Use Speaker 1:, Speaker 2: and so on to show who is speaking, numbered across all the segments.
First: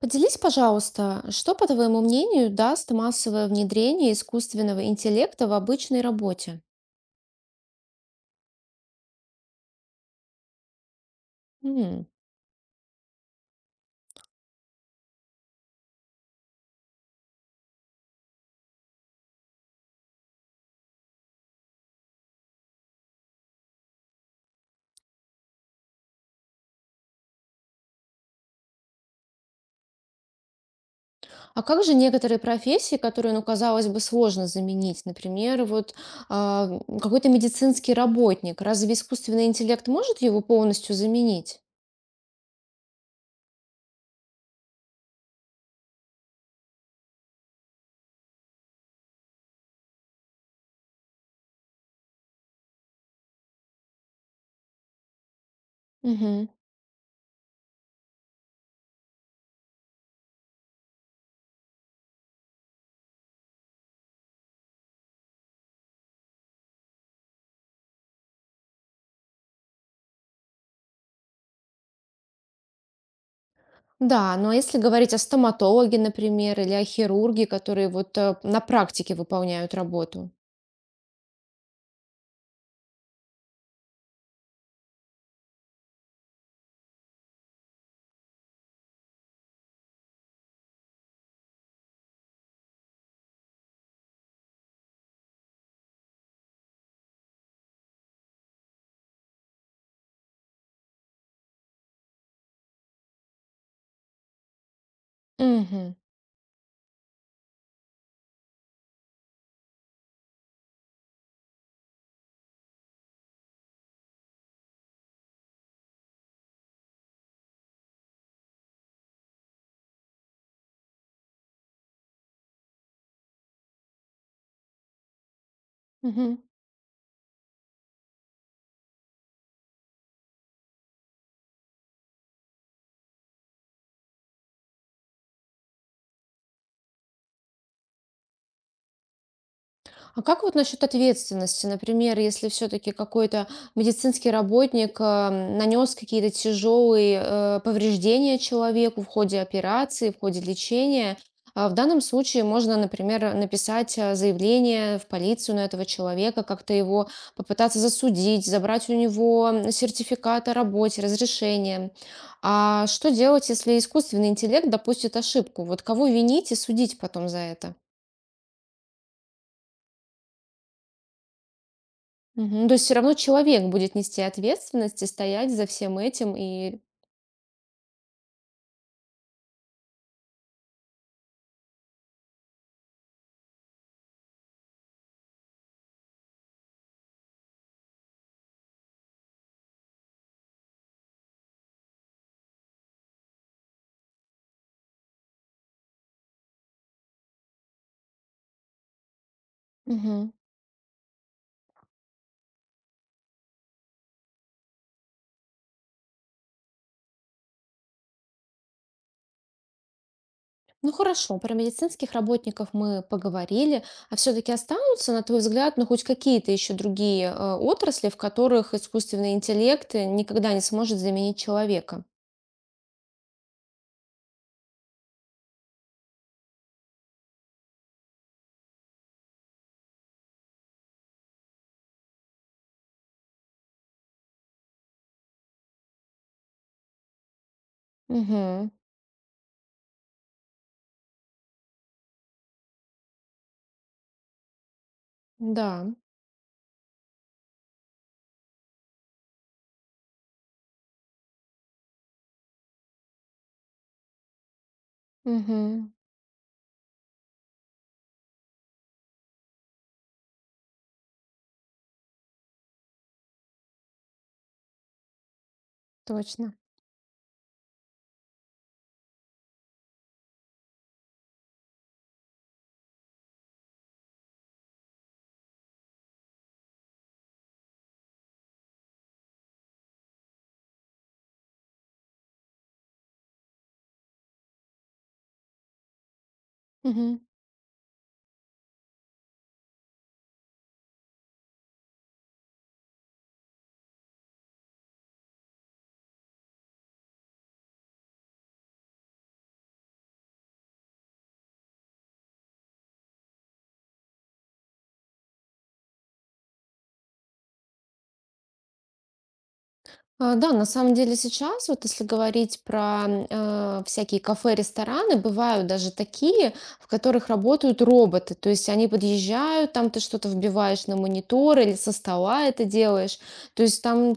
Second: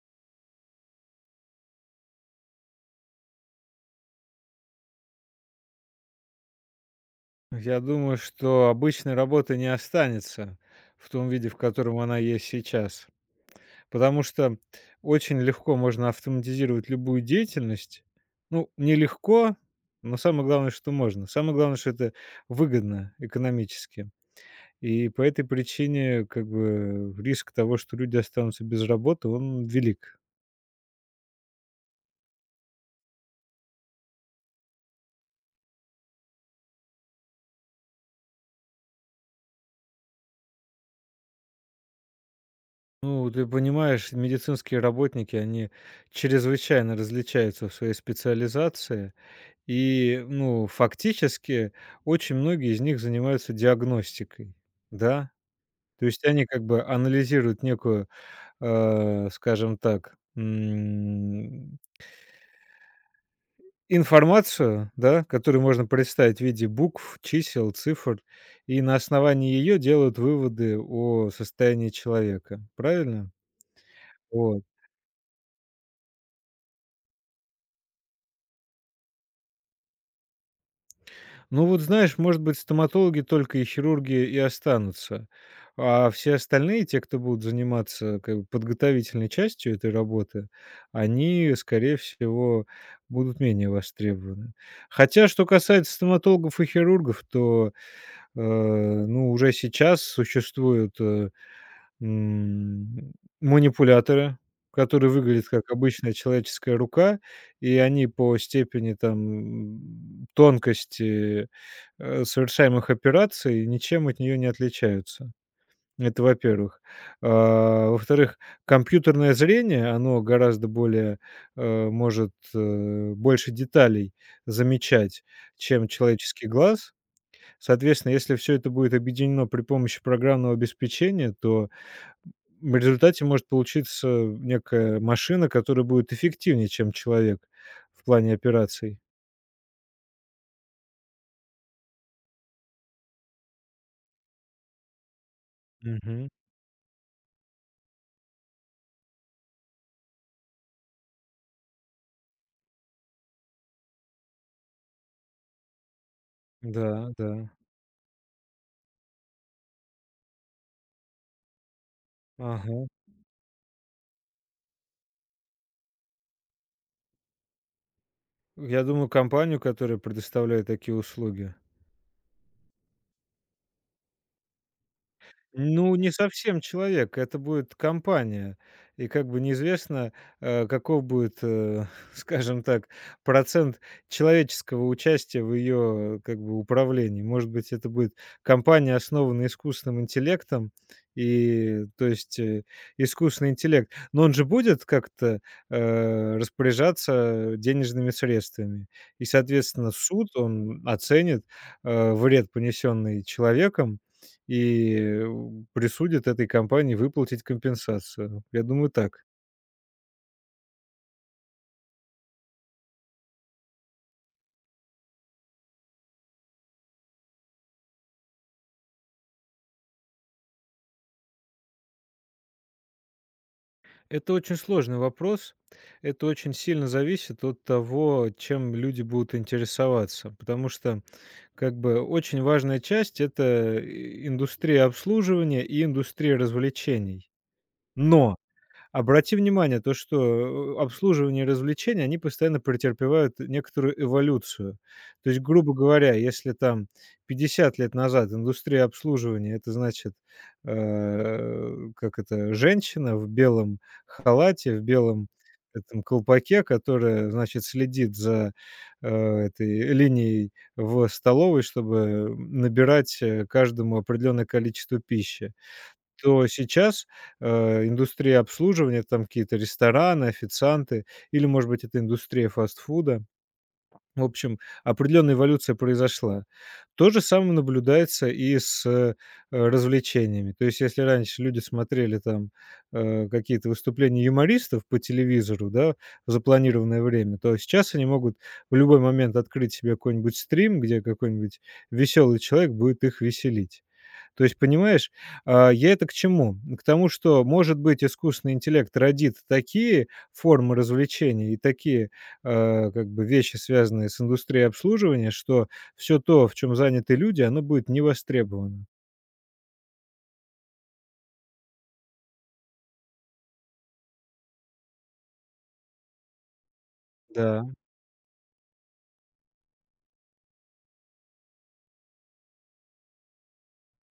Speaker 1: Поделись, пожалуйста, что, по твоему мнению, даст массовое внедрение искусственного интеллекта в обычной работе?
Speaker 2: Я думаю, что обычной работы не останется в том виде, в котором
Speaker 1: М.
Speaker 2: она есть сейчас. Потому что очень легко можно автоматизировать любую деятельность. Ну, нелегко, но самое главное, что можно. Самое главное, что это выгодно экономически. И по этой причине как бы риск того, что люди останутся без работы, он велик.
Speaker 1: А как же некоторые профессии, которые, ну, казалось бы, сложно заменить? Например, а, какой-то медицинский работник. Разве искусственный интеллект может его полностью заменить?
Speaker 2: Ну, вот ты понимаешь, медицинские работники, они чрезвычайно различаются в своей специализации. И, ну, фактически очень многие из них занимаются диагностикой, да. То есть они
Speaker 1: Мгм.
Speaker 2: как бы анализируют некую, скажем так, информацию, да, которую можно представить в виде букв, чисел, цифр, и на основании ее делают выводы о состоянии человека. Правильно?
Speaker 1: Да, но
Speaker 2: Вот.
Speaker 1: если говорить о стоматологе, например, или о хирурге, которые на практике выполняют работу.
Speaker 2: Ну вот знаешь, может быть, стоматологи только и хирурги и останутся, а все остальные, те, кто будут заниматься как бы подготовительной частью этой работы, они, скорее всего, будут менее востребованы. Хотя, что касается стоматологов и хирургов, то, ну, уже сейчас существуют М, манипуляторы, которые выглядят как
Speaker 1: Мгм.
Speaker 2: обычная человеческая рука, и они по степени там тонкости, совершаемых операций ничем от нее не отличаются. Это во-первых. А во-вторых, компьютерное зрение, оно гораздо более, может, больше деталей замечать, чем человеческий глаз. Соответственно, если все это будет объединено при помощи программного обеспечения, то в результате может получиться некая машина, которая будет эффективнее, чем человек в плане операций.
Speaker 1: А как вот насчет ответственности? Например, если все-таки какой-то медицинский работник нанес
Speaker 2: Мгм.
Speaker 1: какие-то тяжелые повреждения человеку в ходе операции, в ходе лечения, а в данном случае можно, например, написать заявление в полицию на этого человека, как-то его
Speaker 2: Да, да.
Speaker 1: попытаться засудить, забрать у него сертификат о работе, разрешение. А
Speaker 2: Ага.
Speaker 1: что делать, если искусственный интеллект допустит ошибку? Вот кого винить и судить потом за это?
Speaker 2: Я думаю, компанию, которая предоставляет такие услуги.
Speaker 1: Мгм. То есть все равно человек будет нести ответственность и стоять за
Speaker 2: Ну,
Speaker 1: всем
Speaker 2: не
Speaker 1: этим.
Speaker 2: совсем
Speaker 1: И...
Speaker 2: человек, это будет компания. И как бы неизвестно, каков будет, скажем так, процент человеческого участия в ее, как бы, управлении. Может быть, это будет компания, основанная искусственным интеллектом, и, то есть, искусственный интеллект. Но он же будет как-то, распоряжаться денежными средствами. И, соответственно, суд,
Speaker 1: Мгм.
Speaker 2: он оценит, вред, понесенный человеком, и присудит этой компании выплатить компенсацию. Я думаю, так.
Speaker 1: Ну хорошо, про медицинских работников мы поговорили, а все-таки останутся, на твой взгляд, ну хоть какие-то еще другие отрасли, в которых искусственный интеллект никогда не сможет заменить человека?
Speaker 2: Это очень сложный вопрос. Это очень сильно зависит от того, чем люди будут интересоваться, потому что как бы очень важная часть — это, индустрия обслуживания и индустрия развлечений. Но
Speaker 1: Мгм.
Speaker 2: Обрати внимание, то, что, обслуживание и развлечения, они постоянно претерпевают некоторую эволюцию. То есть,
Speaker 1: Да.
Speaker 2: грубо говоря, если там 50 лет назад индустрия обслуживания — это значит, как это, женщина в белом халате, в белом
Speaker 1: Мгм.
Speaker 2: этом колпаке, которая, значит, следит за, э, этой линией в столовой, чтобы, набирать, каждому определенное количество пищи. То
Speaker 1: Точно.
Speaker 2: сейчас, индустрия обслуживания, там какие-то рестораны, официанты или, может быть, это индустрия фастфуда, в общем, определенная эволюция произошла. То же самое наблюдается и с развлечениями. То есть, если раньше люди смотрели там, какие-то выступления юмористов по телевизору, да, в запланированное
Speaker 1: Мгм.
Speaker 2: время, то сейчас они могут в любой момент открыть себе какой-нибудь стрим, где какой-нибудь веселый человек будет их веселить. То есть, понимаешь, я это к чему? К тому, что, может быть, искусственный интеллект родит такие формы развлечений и такие, как бы вещи, связанные с индустрией обслуживания, что все то, в чем заняты люди, оно будет не востребовано.
Speaker 1: А, да, на самом деле сейчас, вот если говорить про всякие кафе, рестораны, бывают даже такие, в которых
Speaker 2: Да,
Speaker 1: работают роботы. То есть они подъезжают, там ты что-то вбиваешь на монитор или со стола это делаешь. То есть там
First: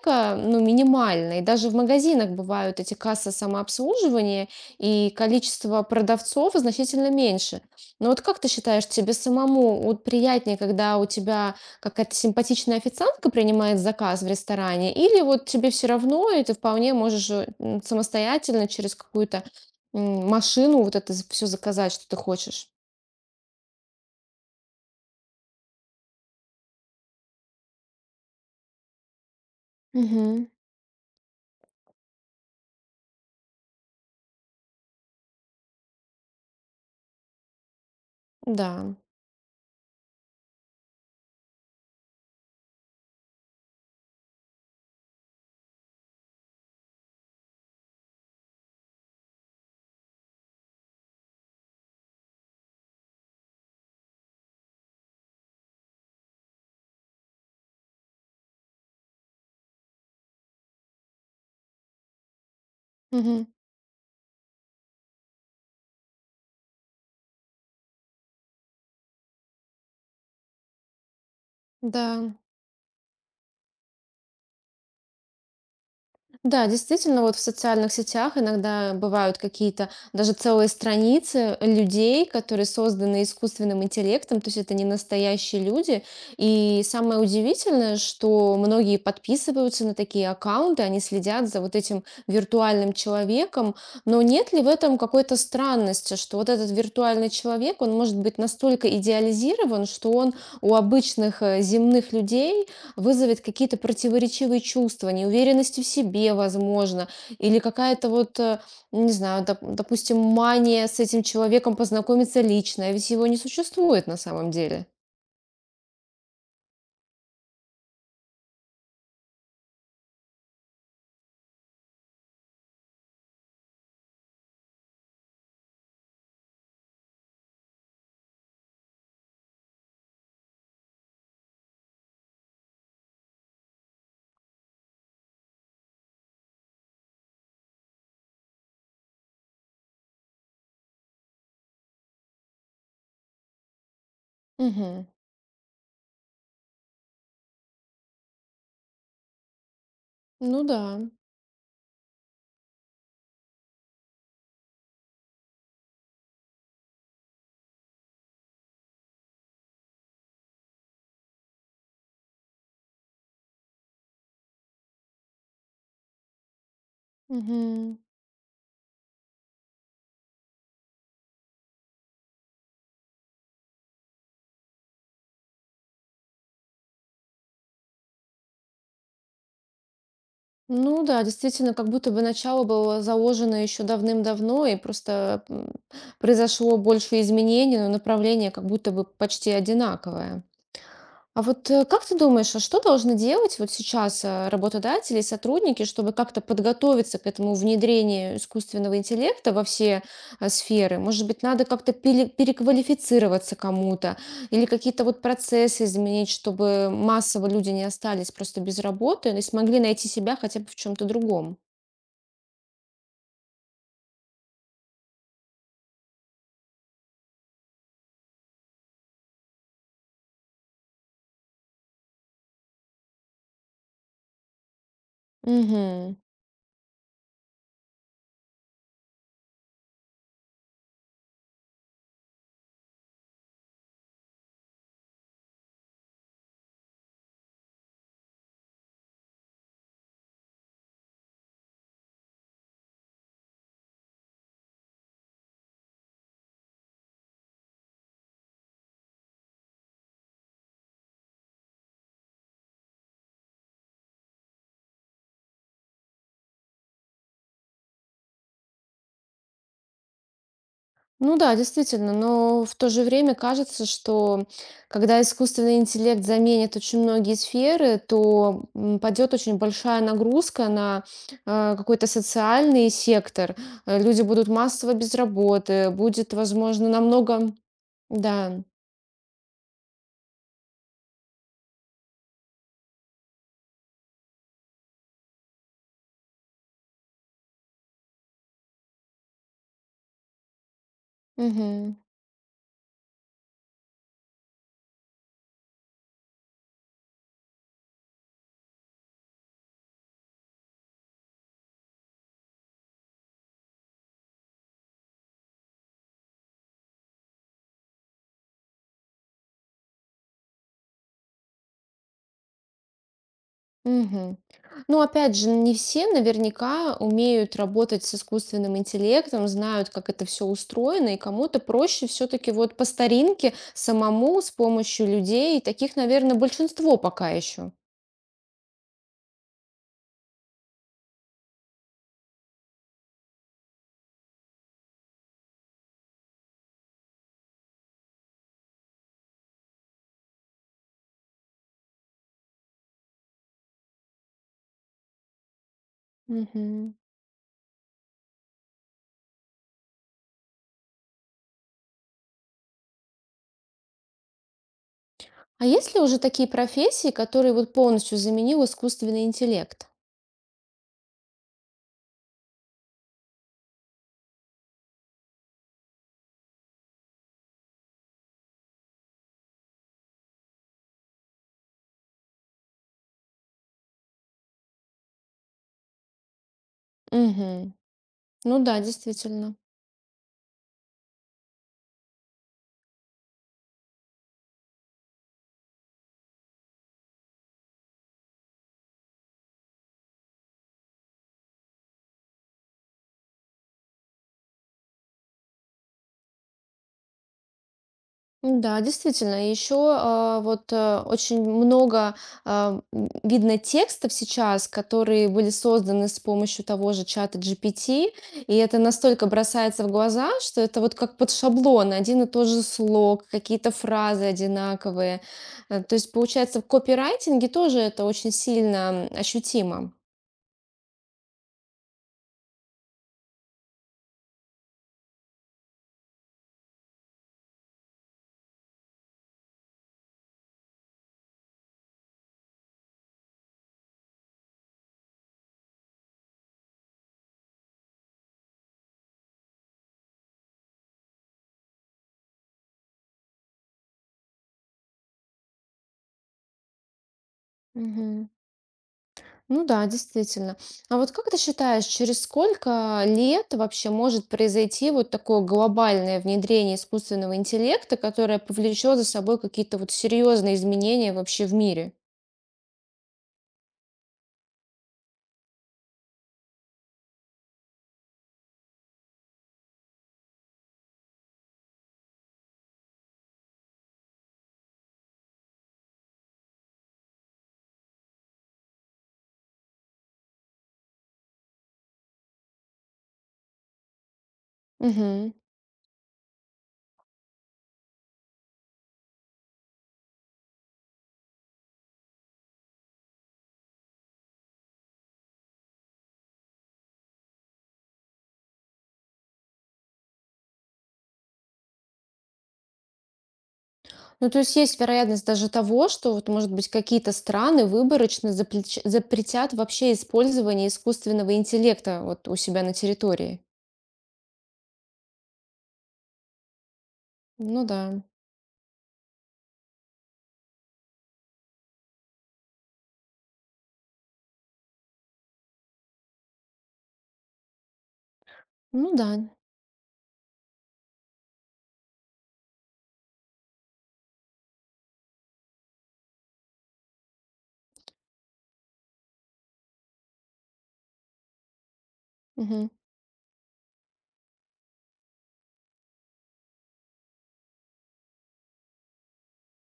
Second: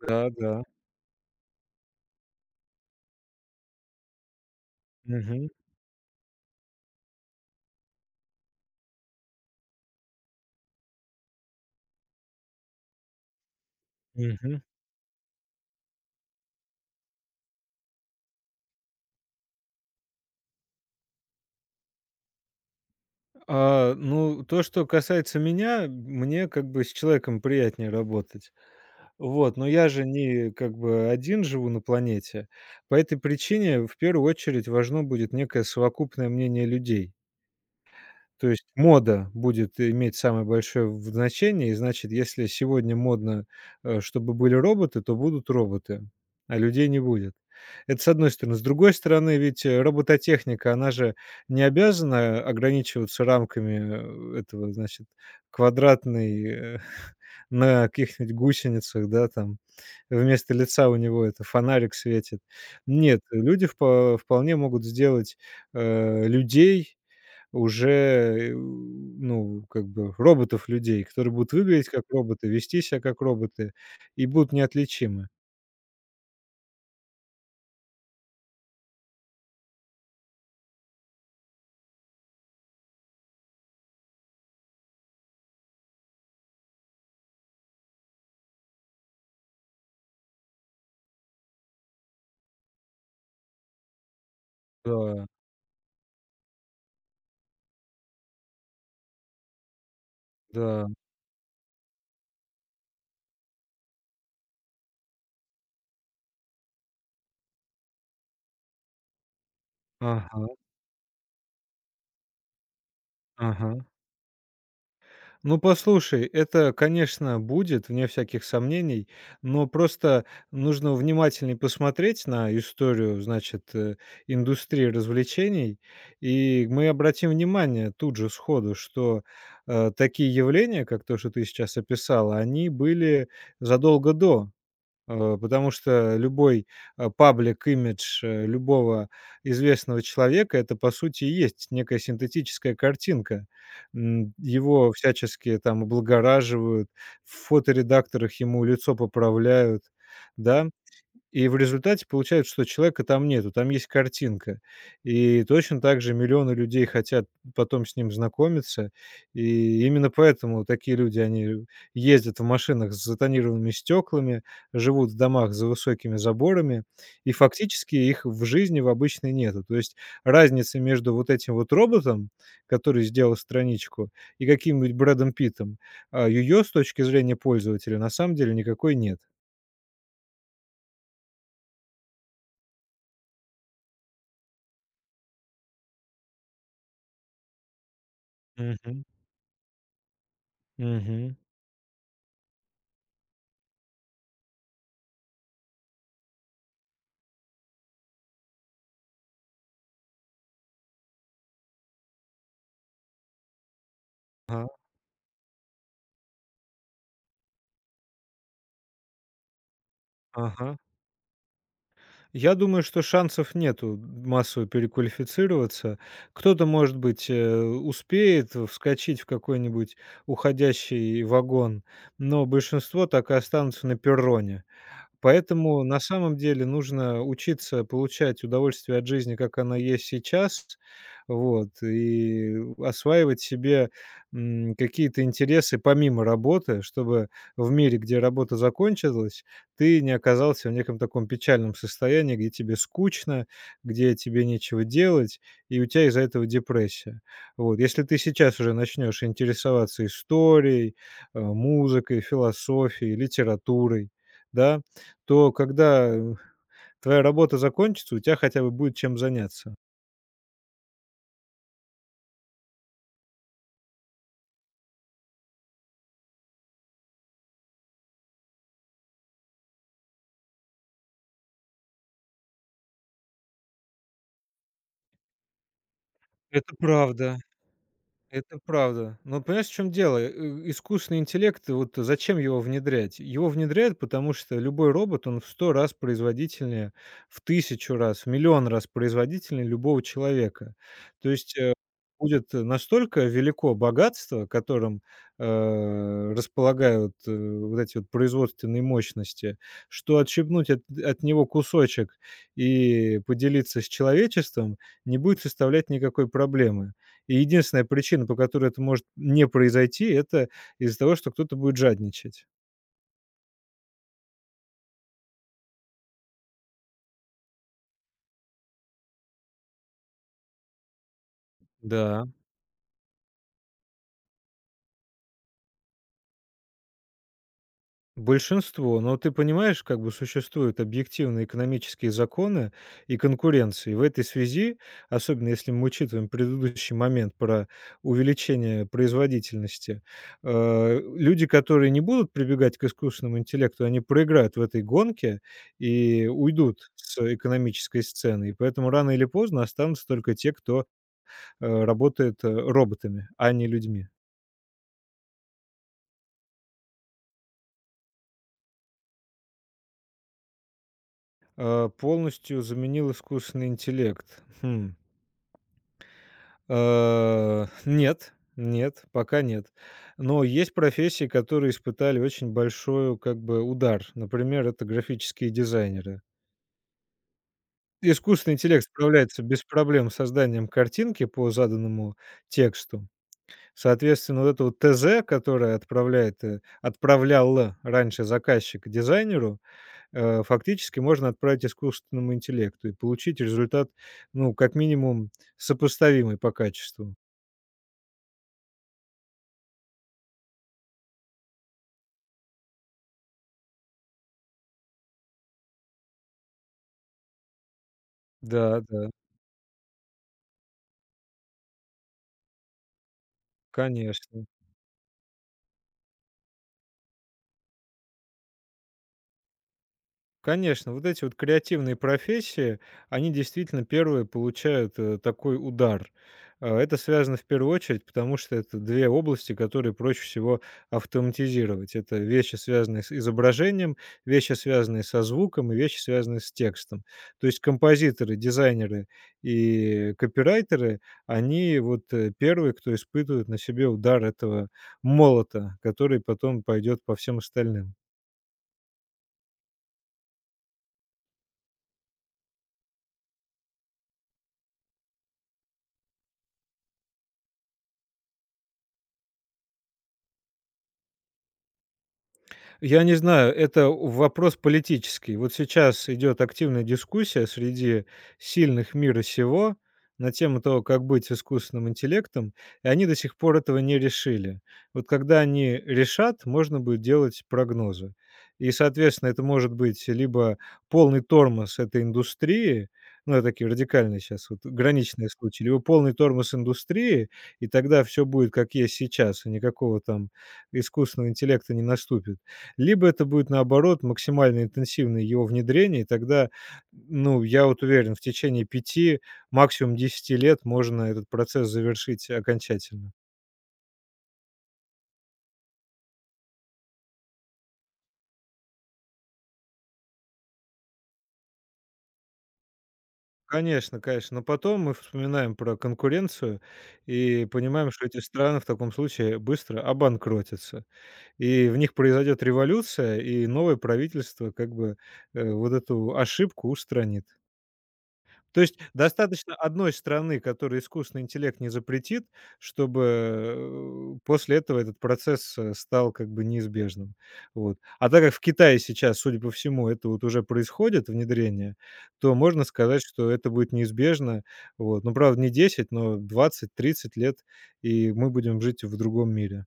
Speaker 2: да,
Speaker 1: ну,
Speaker 2: да.
Speaker 1: минимально. И даже в магазинах бывают эти кассы самообслуживания, и
Speaker 2: Мгм,
Speaker 1: количество продавцов значительно меньше. Но вот как ты считаешь, тебе самому вот приятнее, когда у тебя какая-то симпатичная официантка принимает заказ в
Speaker 2: мгм.
Speaker 1: ресторане, или вот тебе все равно, и ты вполне можешь самостоятельно через какую-то машину вот это все заказать, что ты хочешь.
Speaker 2: А, ну, то, что касается меня, мне как бы с человеком приятнее работать. Вот, но я же
Speaker 1: Мгм.
Speaker 2: не как бы один живу на планете. По этой причине в первую очередь важно будет некое совокупное мнение людей. То есть
Speaker 1: Да.
Speaker 2: мода будет иметь самое большое в значение. И значит, если сегодня модно, чтобы были роботы, то будут роботы, а людей не будет. Это с одной стороны. С другой стороны, ведь, робототехника, она же не обязана ограничиваться рамками, этого, значит, квадратной, на каких-нибудь гусеницах, да, там. Вместо лица у него это фонарик светит. Нет,
Speaker 1: Мгм.
Speaker 2: люди вполне могут сделать, людей уже, ну, как бы роботов-людей, которые будут выглядеть
Speaker 1: Да.
Speaker 2: как роботы, вести себя как роботы и будут неотличимы.
Speaker 1: Да, действительно, вот в социальных сетях иногда бывают какие-то даже целые страницы людей, которые созданы искусственным интеллектом, то есть это не настоящие люди. И самое удивительное, что многие подписываются на такие аккаунты, они следят за вот этим виртуальным человеком, но нет ли в этом
Speaker 2: Да,
Speaker 1: какой-то странности, что вот этот виртуальный человек, он может быть настолько идеализирован, что он у
Speaker 2: да.
Speaker 1: обычных земных людей вызовет какие-то противоречивые чувства, неуверенности в себе, возможно, или какая-то не знаю, допустим,
Speaker 2: Ага,
Speaker 1: мания с этим человеком познакомиться лично, а ведь его не
Speaker 2: ага.
Speaker 1: существует на самом деле.
Speaker 2: Ну, послушай, это, конечно, будет, вне всяких сомнений, но просто нужно внимательнее посмотреть на историю, значит, индустрии развлечений, и мы обратим внимание тут же сходу, что, такие явления, как то, что ты сейчас описала, они были задолго до. Потому что любой, паблик имидж, любого известного человека — это, по сути, и есть некая синтетическая картинка. Его
Speaker 1: Мгм.
Speaker 2: всячески там облагораживают, в фоторедакторах ему лицо поправляют,
Speaker 1: Ну
Speaker 2: да?
Speaker 1: да.
Speaker 2: И в результате получается, что человека там нету, там есть картинка. И точно так же миллионы людей хотят потом с ним знакомиться. И именно поэтому такие люди, они ездят в машинах с затонированными стеклами, живут в домах за высокими заборами, и фактически
Speaker 1: Мгм.
Speaker 2: их в жизни в обычной нету. То есть разница между вот этим вот роботом, который сделал страничку, и каким-нибудь Брэдом Питтом, ее с точки зрения пользователя на самом деле никакой нет.
Speaker 1: Ну да, действительно, как будто бы начало было заложено еще давным-давно, и просто произошло больше изменений, но направление как будто бы
Speaker 2: Мгм.
Speaker 1: почти одинаковое.
Speaker 2: Мгм.
Speaker 1: А вот как ты думаешь, а что должны делать вот сейчас работодатели и сотрудники, чтобы как-то подготовиться к этому внедрению искусственного интеллекта во все сферы? Может быть, надо как-то переквалифицироваться кому-то или какие-то вот процессы изменить, чтобы массово люди не остались просто без работы и смогли найти себя хотя бы в
Speaker 2: Ага.
Speaker 1: чем-то другом?
Speaker 2: Я думаю, что шансов нету массово переквалифицироваться. Кто-то, может быть, успеет вскочить в какой-нибудь уходящий вагон, но большинство так и останутся на перроне. Поэтому на
Speaker 1: Мгм.
Speaker 2: самом деле нужно учиться получать удовольствие от жизни, как она есть сейчас, вот, и осваивать себе, какие-то интересы помимо работы, чтобы в мире, где работа закончилась, ты не оказался в неком таком печальном состоянии, где тебе скучно, где тебе нечего делать, и у тебя из-за этого депрессия. Вот. Если ты сейчас уже начнешь интересоваться историей, музыкой, философией, литературой, да, то когда твоя работа закончится, у тебя хотя бы будет чем заняться.
Speaker 1: Ну да, действительно, но в то же время кажется, что когда искусственный интеллект заменит очень многие сферы, то падет очень большая нагрузка на какой-то социальный сектор. Э, люди будут массово без работы, будет,
Speaker 2: Это
Speaker 1: возможно,
Speaker 2: правда.
Speaker 1: намного...
Speaker 2: Это
Speaker 1: Да.
Speaker 2: правда. Но понимаешь, в чем дело? Искусственный интеллект, вот зачем его внедрять? Его внедряют, потому что любой робот, он в сто раз производительнее, в тысячу раз, в миллион раз производительнее любого человека. То есть
Speaker 1: Мгм.
Speaker 2: будет настолько велико богатство, которым располагают вот эти вот производственные мощности, что отщипнуть от него кусочек и поделиться с человечеством не будет составлять никакой проблемы. И единственная причина, по которой это может не произойти, это из-за того, что кто-то будет жадничать.
Speaker 1: Мгм. Ну, опять же, не все наверняка умеют работать с искусственным интеллектом, знают, как это все устроено, и кому-то проще
Speaker 2: Да,
Speaker 1: все-таки вот по старинке самому с помощью людей. И таких, наверное, большинство пока еще.
Speaker 2: большинство. Но ты понимаешь, как бы существуют объективные экономические законы и конкуренции. В этой связи, особенно если мы учитываем предыдущий момент про увеличение производительности, люди, которые не будут прибегать к искусственному интеллекту, они проиграют в этой гонке и уйдут
Speaker 1: Мгм.
Speaker 2: с экономической сцены. И поэтому рано или поздно останутся только те, кто работает, роботами, а не людьми.
Speaker 1: А есть ли уже такие профессии, которые вот полностью заменил искусственный интеллект?
Speaker 2: Полностью заменил искусственный интеллект. Хм. Нет, нет, пока нет. Но есть профессии, которые испытали очень большой, как бы, удар. Например, это графические дизайнеры.
Speaker 1: Мгм.
Speaker 2: Искусственный
Speaker 1: Ну да,
Speaker 2: интеллект справляется
Speaker 1: действительно.
Speaker 2: без проблем с созданием картинки по заданному тексту. Соответственно, вот это вот ТЗ, которое отправлял раньше заказчик дизайнеру, фактически можно отправить искусственному интеллекту и получить результат, ну, как минимум, сопоставимый по качеству.
Speaker 1: Да, действительно. Еще очень много видно текстов сейчас, которые были созданы с помощью того же чата GPT, и это
Speaker 2: Да, да,
Speaker 1: настолько бросается в глаза, что это вот как под шаблон, один и тот же слог, какие-то фразы
Speaker 2: конечно.
Speaker 1: одинаковые. Э, то есть, получается, в копирайтинге тоже это очень сильно ощутимо.
Speaker 2: Конечно, вот эти вот креативные профессии, они действительно первые получают такой удар. Это связано в первую очередь, потому что это две области, которые проще всего автоматизировать. Это вещи, связанные с изображением, вещи, связанные со звуком и вещи, связанные с текстом. То есть композиторы, дизайнеры и копирайтеры, они вот первые, кто испытывает на себе удар этого молота, который потом пойдет по всем остальным.
Speaker 1: Мгм. Ну да, действительно. А вот как ты считаешь, через сколько лет вообще может произойти вот такое глобальное внедрение искусственного интеллекта, которое повлечет за собой какие-то вот серьезные изменения вообще в мире?
Speaker 2: Я не знаю, это вопрос политический. Вот сейчас идет активная дискуссия среди сильных мира сего на тему того, как быть с искусственным интеллектом, и они до сих пор этого не решили. Вот когда они решат, можно будет делать прогнозы. И, соответственно, это может быть либо полный тормоз этой индустрии, ну, это такие радикальные сейчас, вот граничные
Speaker 1: Мгм.
Speaker 2: случаи, либо полный тормоз индустрии, и тогда все будет как есть сейчас, и никакого там искусственного интеллекта не наступит. Либо это будет, наоборот, максимально интенсивное его внедрение, и тогда, ну, я вот уверен, в течение 5, максимум 10 лет можно этот процесс завершить окончательно.
Speaker 1: Ну, то есть есть вероятность даже того, что вот, может быть, какие-то страны выборочно запретят вообще использование искусственного интеллекта вот у себя на территории.
Speaker 2: Конечно, конечно, но потом мы вспоминаем про конкуренцию и
Speaker 1: Ну да,
Speaker 2: понимаем, что эти страны в таком случае быстро обанкротятся. И в них произойдет революция, и новое правительство как бы, вот эту ошибку устранит. То есть
Speaker 1: ну да.
Speaker 2: достаточно одной страны, которая искусственный интеллект не запретит, чтобы, после этого этот процесс, стал как бы неизбежным. Вот. А так как в Китае сейчас, судя по всему, это вот уже происходит внедрение, то можно
Speaker 1: Мгм.
Speaker 2: сказать, что это будет неизбежно. Вот. Ну, правда, не 10, но 20, 30 лет, и мы будем жить в другом мире.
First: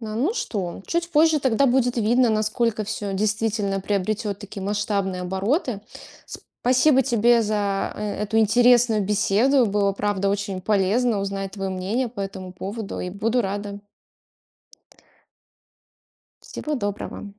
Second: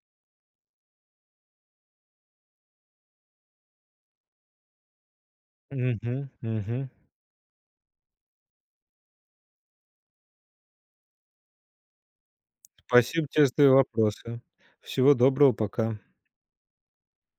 Speaker 1: Да, ну что, чуть позже тогда будет видно, насколько все действительно приобретет такие масштабные обороты.
Speaker 2: Мгм, мгм.
Speaker 1: Спасибо тебе за эту интересную беседу. Было, правда, очень полезно узнать твое мнение по этому поводу и
Speaker 2: Спасибо
Speaker 1: буду
Speaker 2: тебе за твои
Speaker 1: рада.
Speaker 2: вопросы. Всего доброго, пока.
Speaker 1: Всего доброго.